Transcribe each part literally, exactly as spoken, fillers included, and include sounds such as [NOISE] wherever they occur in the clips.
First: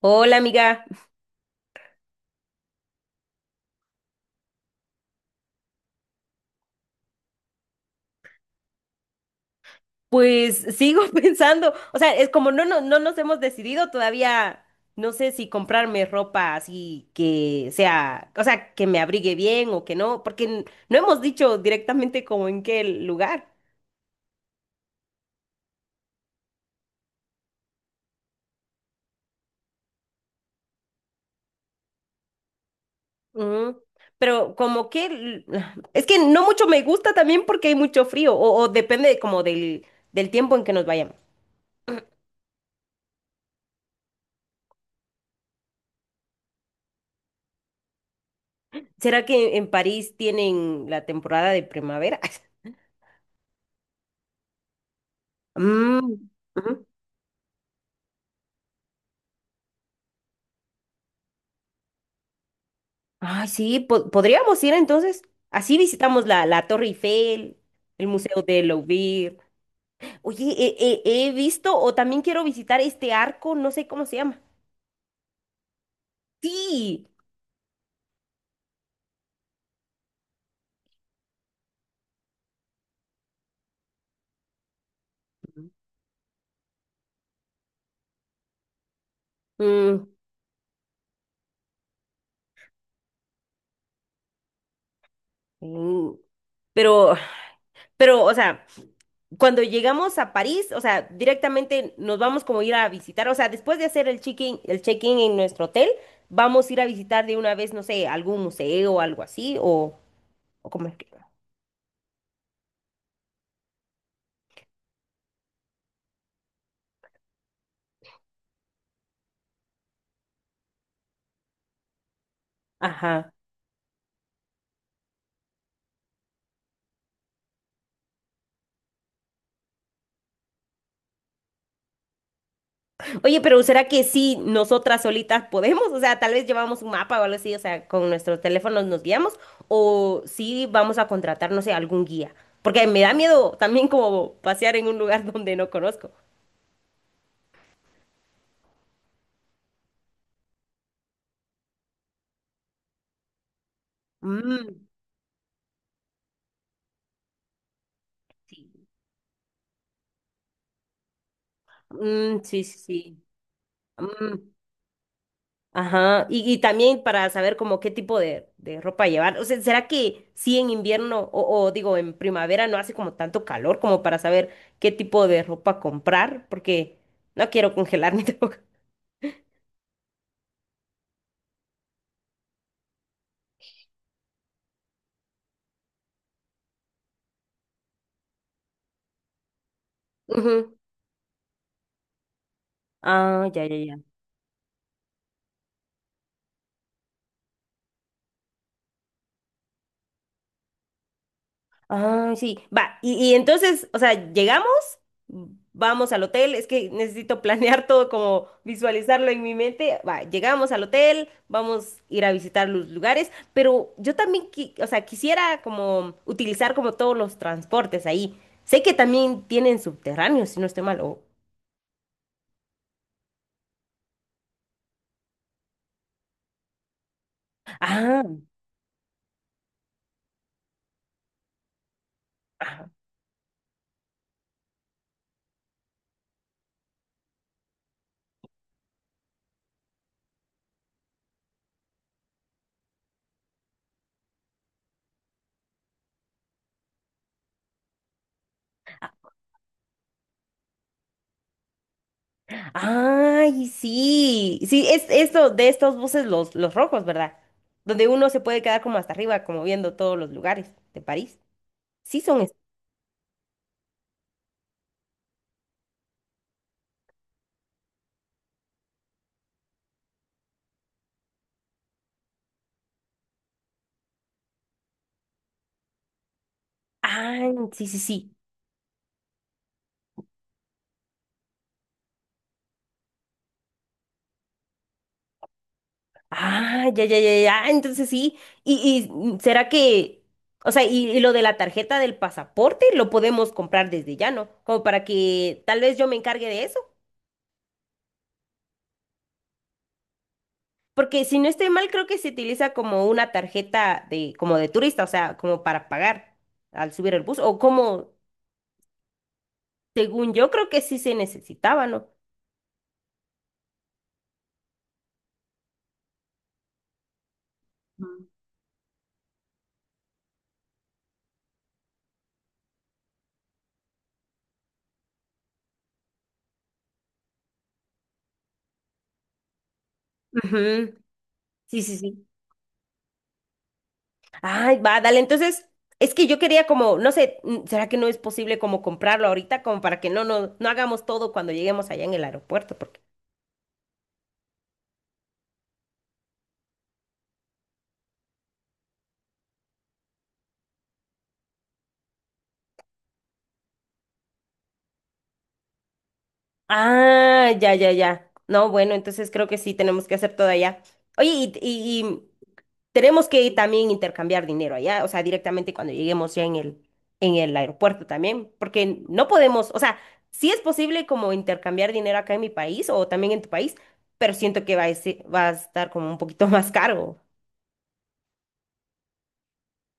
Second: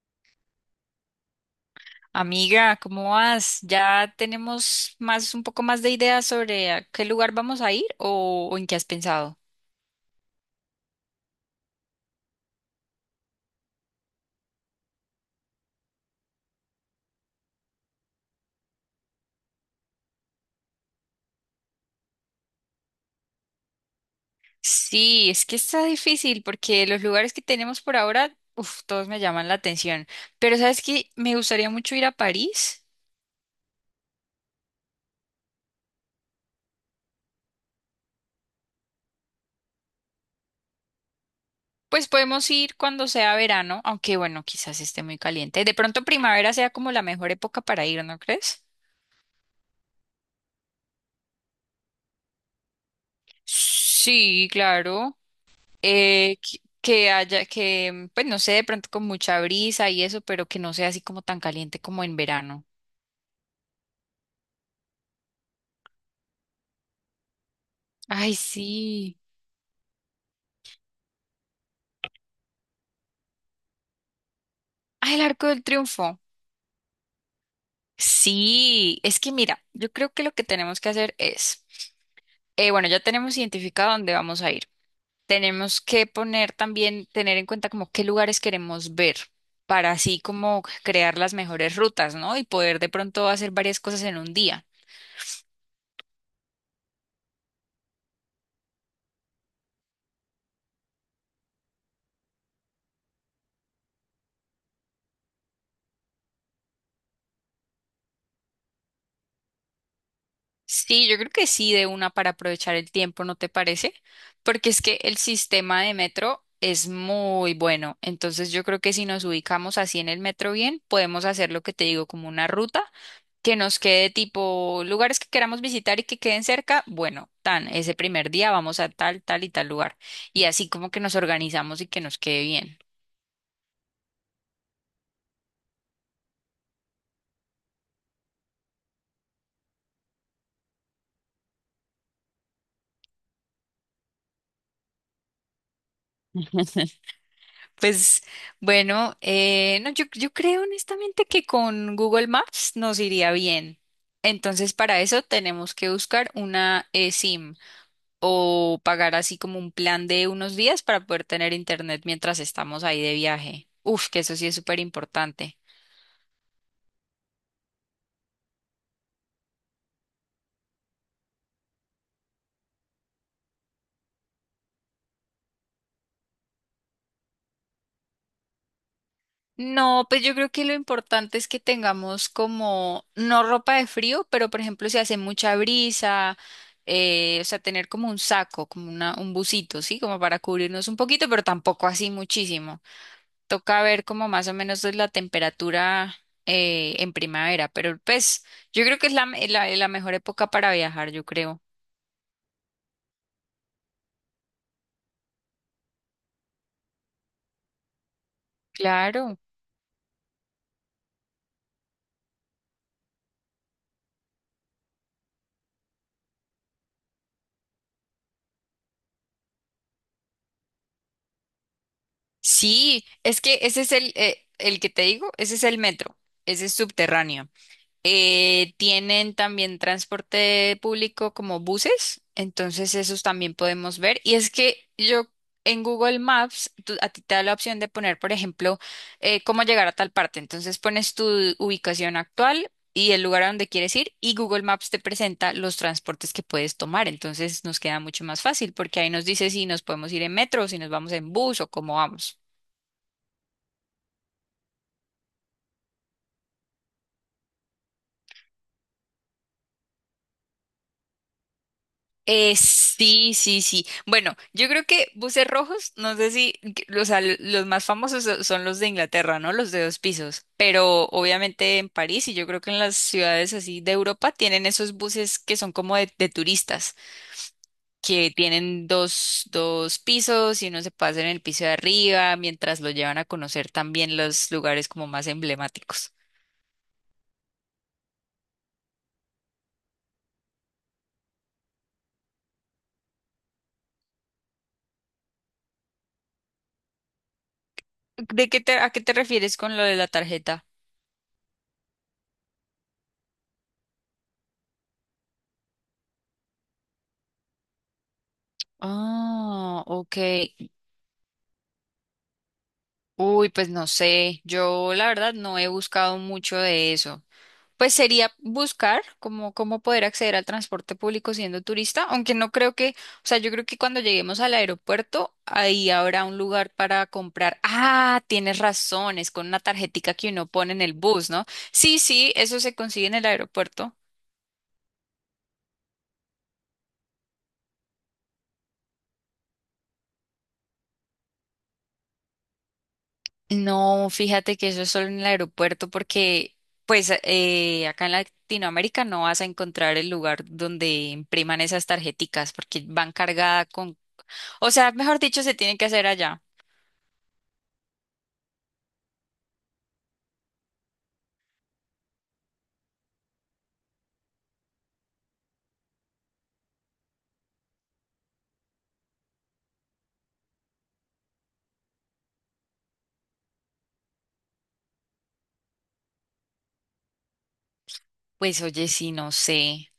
Hola amiga, Amiga, ¿cómo vas? ¿Ya tenemos más, un poco más de ideas sobre a qué lugar vamos a ir o, o en qué has pensado? pues sigo [LAUGHS] pensando, o sea, es como no, no, no nos hemos decidido todavía, no sé si comprarme ropa así que sea, o sea, que me abrigue bien o que no, porque n- no hemos dicho directamente como en qué lugar. Sí, es que está difícil porque los lugares que tenemos por ahora, uf, todos me llaman la atención. Pero sabes que me gustaría mucho ir a París. Ujú. Pero como que, l- [SIGHS] es que no mucho me gusta también porque hay mucho frío o, o depende de como del, del tiempo en que nos vayamos. Pues podemos ir cuando sea verano, aunque bueno, quizás esté muy caliente. De pronto primavera sea como la mejor época para ir, ¿no crees? ¿Será que en París tienen la temporada de primavera? [LAUGHS] Sí, claro. Mm, eh, que ujú. que haya, que, pues no sé, de pronto con mucha brisa y eso, pero que no sea así como tan caliente como en verano. Ay, sí, po- podríamos ir entonces. Así visitamos la, la Torre Eiffel, el Ay, Museo de sí. Louvre. Oye, he, he- he visto o también quiero visitar este arco, no sé cómo se llama. Ay, el Arco del Triunfo. Sí. Sí, es que mira, yo creo que lo que tenemos que hacer es, eh, bueno, ya tenemos identificado dónde vamos a ir. Tenemos que poner también, tener en cuenta como qué lugares queremos ver para Mm. así como crear las mejores rutas, ¿no? Y poder de pronto hacer varias cosas en un día. Mm. Pero, pero, o sea, cuando llegamos a París, o sea, directamente nos vamos como a ir a visitar, o sea, después de hacer el check-in, el check-in en nuestro hotel, vamos a ir a visitar de una vez, no sé, algún museo o algo así, o, o como es que. Sí, yo creo que sí, de una para aprovechar el tiempo, ¿no te parece? Porque es que el sistema de metro es muy bueno. Entonces yo creo que si nos ubicamos así en el metro bien, podemos hacer lo que te digo, como una ruta Ajá. que nos quede tipo lugares que queramos visitar y que queden cerca. Bueno, tan, ese primer día vamos a tal, tal y tal lugar. Y así como que nos organizamos y que nos quede bien. Oye, pero ¿será que sí nosotras solitas podemos? O sea, tal vez llevamos un mapa o algo así, o sea, con nuestros teléfonos nos guiamos, o sí vamos a contratar, no sé, algún guía. Porque me da miedo también como pasear en un lugar [LAUGHS] donde no conozco. Pues bueno, eh, no, yo, yo creo honestamente que con Google Maps nos iría bien. Entonces, Mm, para eso tenemos que buscar una eh, SIM o sí. pagar así como un plan de unos días para poder tener internet mientras Mm, sí, sí, estamos ahí de sí. viaje. Uf, que eso sí Mm, es súper importante. ajá. Y, y también para saber como qué tipo de, de ropa llevar. O sea, ¿será que sí en invierno o, o digo en primavera no hace como tanto calor como para saber qué tipo de ropa comprar? Porque no quiero congelar mi [LAUGHS] No, pues yo creo que lo importante es que tengamos como, no ropa de frío, pero por ejemplo si hace mucha brisa, eh, o sea, tener como un saco, como una, un busito, ¿sí? Como para Ujú. cubrirnos un poquito, pero tampoco así muchísimo. Ah, ya, ya, Toca ya. ver como más o menos es la temperatura eh, en primavera, pero pues yo creo que es la, me- la, la mejor época para viajar, yo creo. Ah, sí. Va, y, y entonces, o sea, llegamos, vamos al hotel, es que necesito [LAUGHS] planear todo como visualizarlo Claro. en mi mente. Va, llegamos al hotel, vamos a ir a visitar los lugares, pero yo también, qui- o sea, quisiera como utilizar como todos los transportes ahí. Sé que también tienen subterráneos, si no estoy mal. o- Sí, es que ese es el, eh, el que te digo, ese es el metro, ese es subterráneo. Ah. Eh, tienen también transporte público como buses, entonces esos también podemos ver. Y es que yo en Google Maps, tú- a ti te da la opción de poner, por ejemplo, eh, cómo llegar a tal parte. Entonces pones tu ubicación actual y el lugar a donde quieres ir y Google Maps te presenta los transportes que puedes tomar. Entonces nos queda mucho más fácil porque ahí nos dice si nos podemos ir en metro, si nos vamos en bus o cómo vamos. Ay, sí. Sí, es esto de estos buses los, los rojos, ¿verdad? Donde uno se puede quedar como hasta arriba, como viendo todos los lugares de París. Sí son estos. Eh, sí, sí, sí. Bueno, yo creo que buses rojos, no sé si, que- o sea, l- los más famosos so- son los de Inglaterra, ¿no? Los de dos pisos. Pero obviamente en París y yo creo que en las ciudades así de Europa tienen esos buses que son como de, de turistas, Ah, sí, sí, sí. que tienen dos, dos pisos y uno se pasa en el piso de arriba mientras lo llevan a conocer también los lugares como más emblemáticos. Ah, ya, ya, ya, ya. Entonces sí. Y, y mm, ¿será que, o sea, y, y lo de la tarjeta del pasaporte lo podemos comprar desde ya, ¿no? Como para que tal vez yo me encargue de eso. ¿De qué te, a qué te refieres con lo de la tarjeta? Porque si no estoy mal, creo que se utiliza como una tarjeta de, como de turista, o sea, como para pagar al subir el bus. O como, Ah, ok. según yo creo que sí se necesitaba, ¿no? Uy, pues no sé, yo la verdad no he buscado mucho de eso. Pues sería buscar cómo, cómo poder acceder al transporte público siendo turista, aunque no creo que, o sea, yo creo que cuando lleguemos al aeropuerto, ahí habrá un lugar para comprar. Ah, tienes razón, es con una tarjetica que uno pone en el Ujú. bus, ¿no? Sí, sí, Sí, sí. sí, eso se consigue en el aeropuerto. Ay, va, dale. Entonces, es que yo quería como, no sé, mm, ¿será que no es posible como comprarlo ahorita como para que no, no, no hagamos todo cuando lleguemos allá en el aeropuerto? Porque No, fíjate que eso es solo en el aeropuerto porque pues eh, acá en Latinoamérica no vas a encontrar el lugar donde impriman esas tarjeticas porque van cargadas con, o sea, mejor dicho, se tienen que hacer allá. ah, ya, ya, ya. No, bueno, entonces creo que sí tenemos que hacer todo allá. Oye, y, y- y tenemos que también intercambiar dinero allá, o sea, directamente cuando lleguemos ya en el, en el aeropuerto también, porque no podemos, o sea, sí es posible como intercambiar dinero acá en mi país o también en tu país, pero siento que va a, ese- va a estar como un poquito [LAUGHS] más caro. Pues oye, sí, no sé,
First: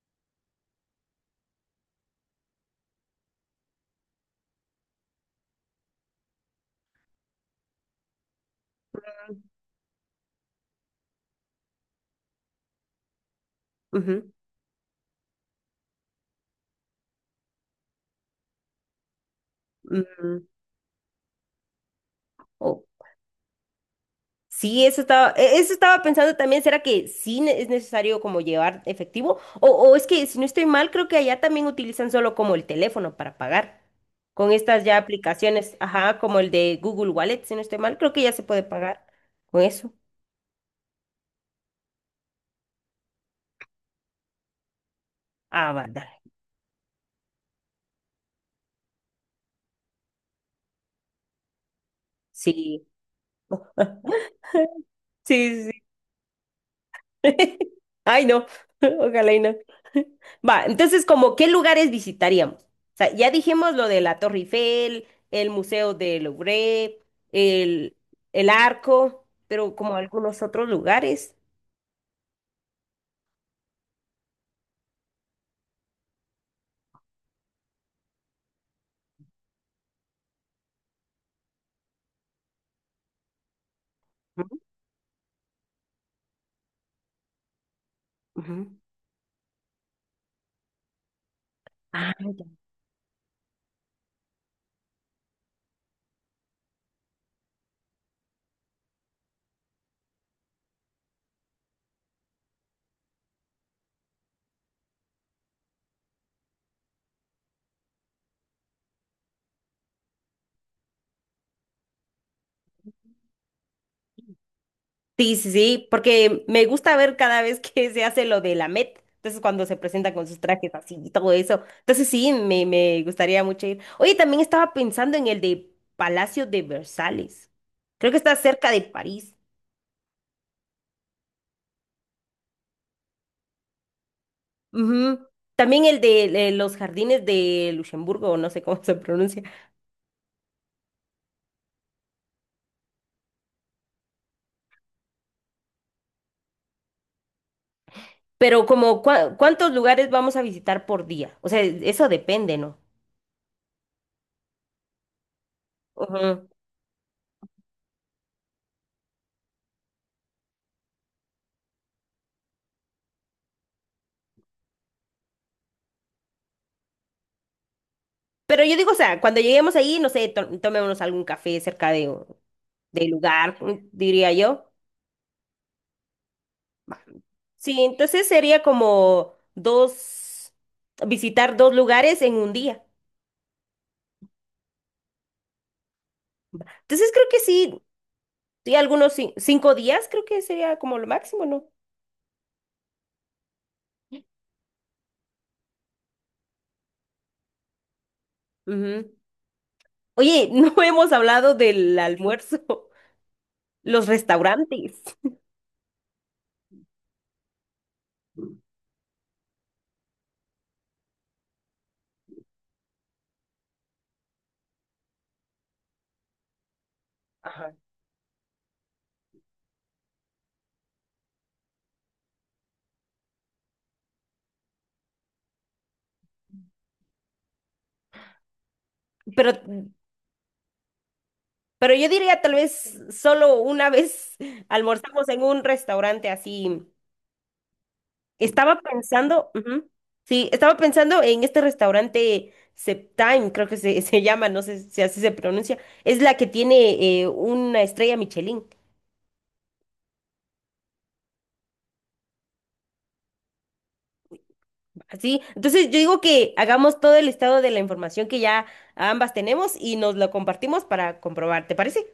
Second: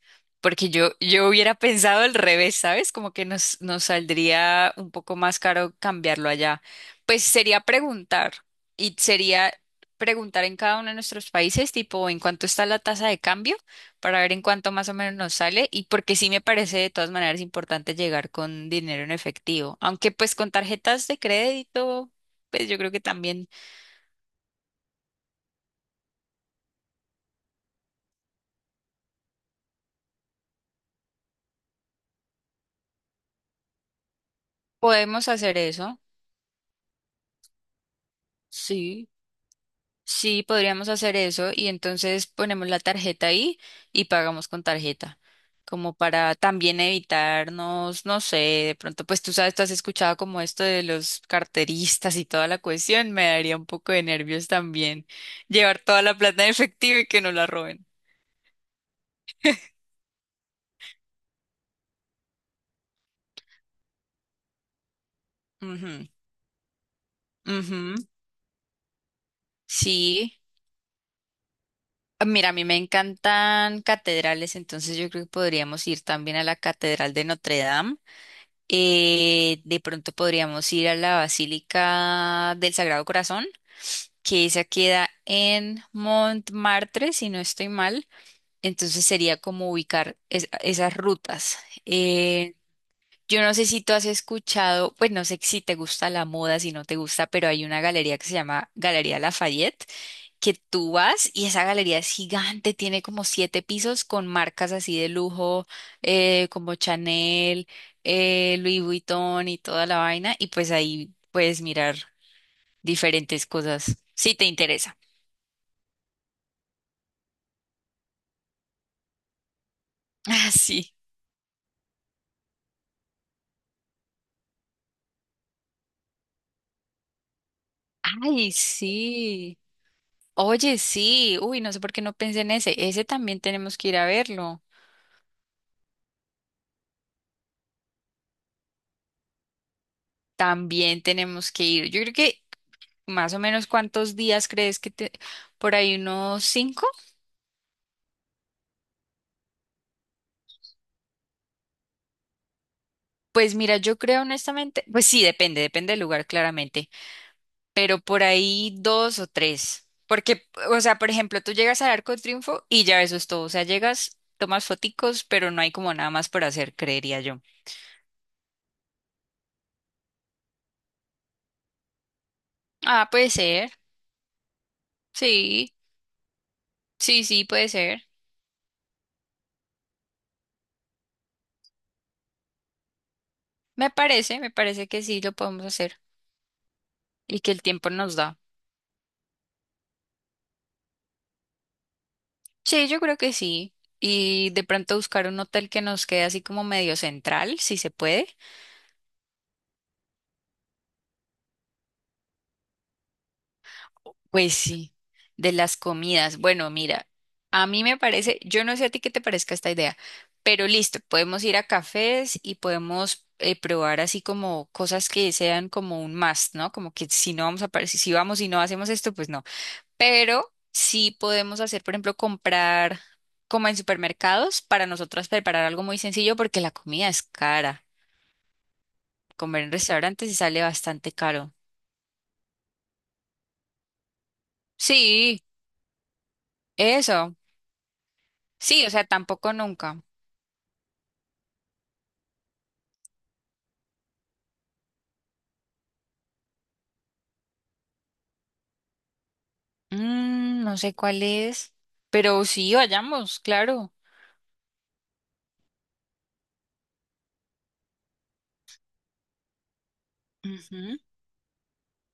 porque yo, yo hubiera pensado al revés, ¿sabes? Como que nos, nos saldría un poco más caro cambiarlo allá. Pues sería preguntar, y sería preguntar en cada uno de nuestros países, tipo, en cuánto está la tasa de cambio, para Ujú, ver en cuánto más o menos nos sale, y porque sí me parece de todas maneras importante llegar con dinero en efectivo, aunque pues ujú. con tarjetas de crédito, pues yo O- creo que también Sí, eso estaba, e- eso estaba pensando también, ¿será que sí ne- es necesario como llevar efectivo? O, o es que si no estoy mal, creo que allá también utilizan solo como el teléfono para pagar. Con estas ya podemos hacer aplicaciones, eso. ajá, como el de Google Wallet, si no estoy mal, creo que ya se puede pagar Sí. con eso. Sí, podríamos hacer eso y entonces ponemos la tarjeta ahí y pagamos con tarjeta, Ah, va, como dale. para también evitarnos, no sé, de pronto, pues tú sabes, tú has escuchado como esto de los carteristas y toda la Sí. cuestión, me daría un poco de nervios también Sí, llevar sí. toda la plata en efectivo y que no la [LAUGHS] roben. Ay, no, [LAUGHS] ojalá y no. [LAUGHS] Va, entonces, como, ¿qué lugares visitaríamos? O sea, ya dijimos lo de la Torre Eiffel, el Museo Ujú. del Louvre, el, Ujú. el Arco, pero como Sí. algunos otros lugares. Ah, mira, a mí me encantan catedrales, entonces yo creo que podríamos ir también a la Catedral de Notre Dame. Eh, de pronto podríamos ir a la Basílica del Sagrado Corazón, que Ujú, esa queda en Montmartre, si no estoy mal. ujú. Entonces sería como ubicar es- esas rutas. Ah, Eh, yo no sé si tú has escuchado, pues no sé si te gusta la moda, si no te gusta, pero hay una galería que se llama Galería Lafayette que tú vas y esa galería es gigante, tiene como siete pisos con marcas así de lujo, eh, como Chanel, eh, Louis Vuitton y toda la vaina, y pues ahí puedes mirar diferentes cosas, si te interesa. [LAUGHS] sí, sí, sí, porque me gusta ver cada vez que se hace lo de la Met, entonces cuando se presenta con sus Ah, trajes sí. así y todo eso, entonces sí, me, me gustaría mucho ir. Oye, también estaba pensando en el de Palacio de Versalles, creo que está Ay, cerca de París. sí. Oye, sí. Uy, no sé por qué no pensé en ese. Ese también tenemos que ir a verlo. Ujú. También el de eh, los jardines de Luxemburgo, o no sé cómo [LAUGHS] se pronuncia, También tenemos que ir. Yo creo que más o menos cuántos días crees que te... Por ahí unos cinco. pero como cua- cuántos lugares vamos a visitar por día, o sea, eso depende, ¿no? Pues mira, yo creo honestamente, pues sí, depende, depende del lugar Ujú. claramente, pero por ahí dos o tres, porque, o sea, por ejemplo, tú llegas al Arco de Triunfo y ya eso es todo, o sea, llegas, tomas foticos, pero no hay como nada más por hacer, creería yo. Pero yo digo, o sea, cuando lleguemos ahí, no sé, to- tomémonos algún café cerca de... Ah, del puede lugar, ser, mm, diría yo. sí, sí, sí, puede Sí, ser. entonces sería como dos, visitar dos lugares en un día. Me parece, me parece que sí lo podemos hacer Entonces creo que y que el sí, tiempo nos da. sí, algunos cin- cinco días creo que sería como lo máximo, ¿no? Sí, yo creo que sí. Y de pronto buscar un hotel que nos quede así como medio central, si se puede. Ujú. Oye, [LAUGHS] no hemos hablado del almuerzo, los Pues sí, restaurantes, de las comidas. Bueno, mira, a mí me parece, yo no sé a ti qué te parezca esta idea, pero listo, podemos ir a cafés y podemos eh, probar así como cosas que sean como un must, ¿no? Como que si no vamos a, par- si si vamos y no hacemos esto, pues no. Pero sí podemos hacer, por ejemplo, comprar como en supermercados para nosotras preparar algo muy sencillo porque la comida es cara. pero, Comer en restaurantes sí sale bastante caro. pero yo diría tal vez solo una vez [LAUGHS] almorzamos Sí, en un restaurante así. eso. Estaba Sí, o sea, pensando, tampoco ujú. nunca. Sí, estaba pensando en este restaurante Septime, creo que se, [LAUGHS] se llama, no sé si así se pronuncia. Es la que tiene eh, una estrella Michelin, Mm, no sé cuál es, pero sí, vayamos, claro. así. Entonces yo digo que hagamos todo el estado de la información que ya ambas tenemos y nos lo compartimos Ujú. para comprobar, ¿te parece?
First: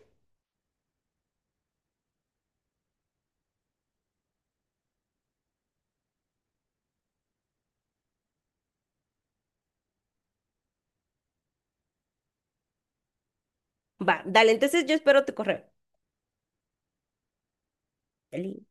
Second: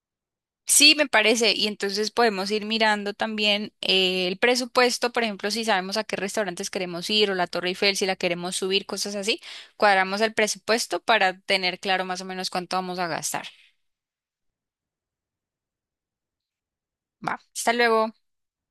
Sí, me parece. Y entonces podemos ir mirando también eh, el presupuesto, por ejemplo, si sabemos a qué restaurantes queremos ir o la Torre Eiffel, si la queremos subir, cosas así. Cuadramos el presupuesto para tener claro más o menos cuánto vamos a gastar. Va, dale, entonces yo espero tu correo. Va, hasta luego. Dale.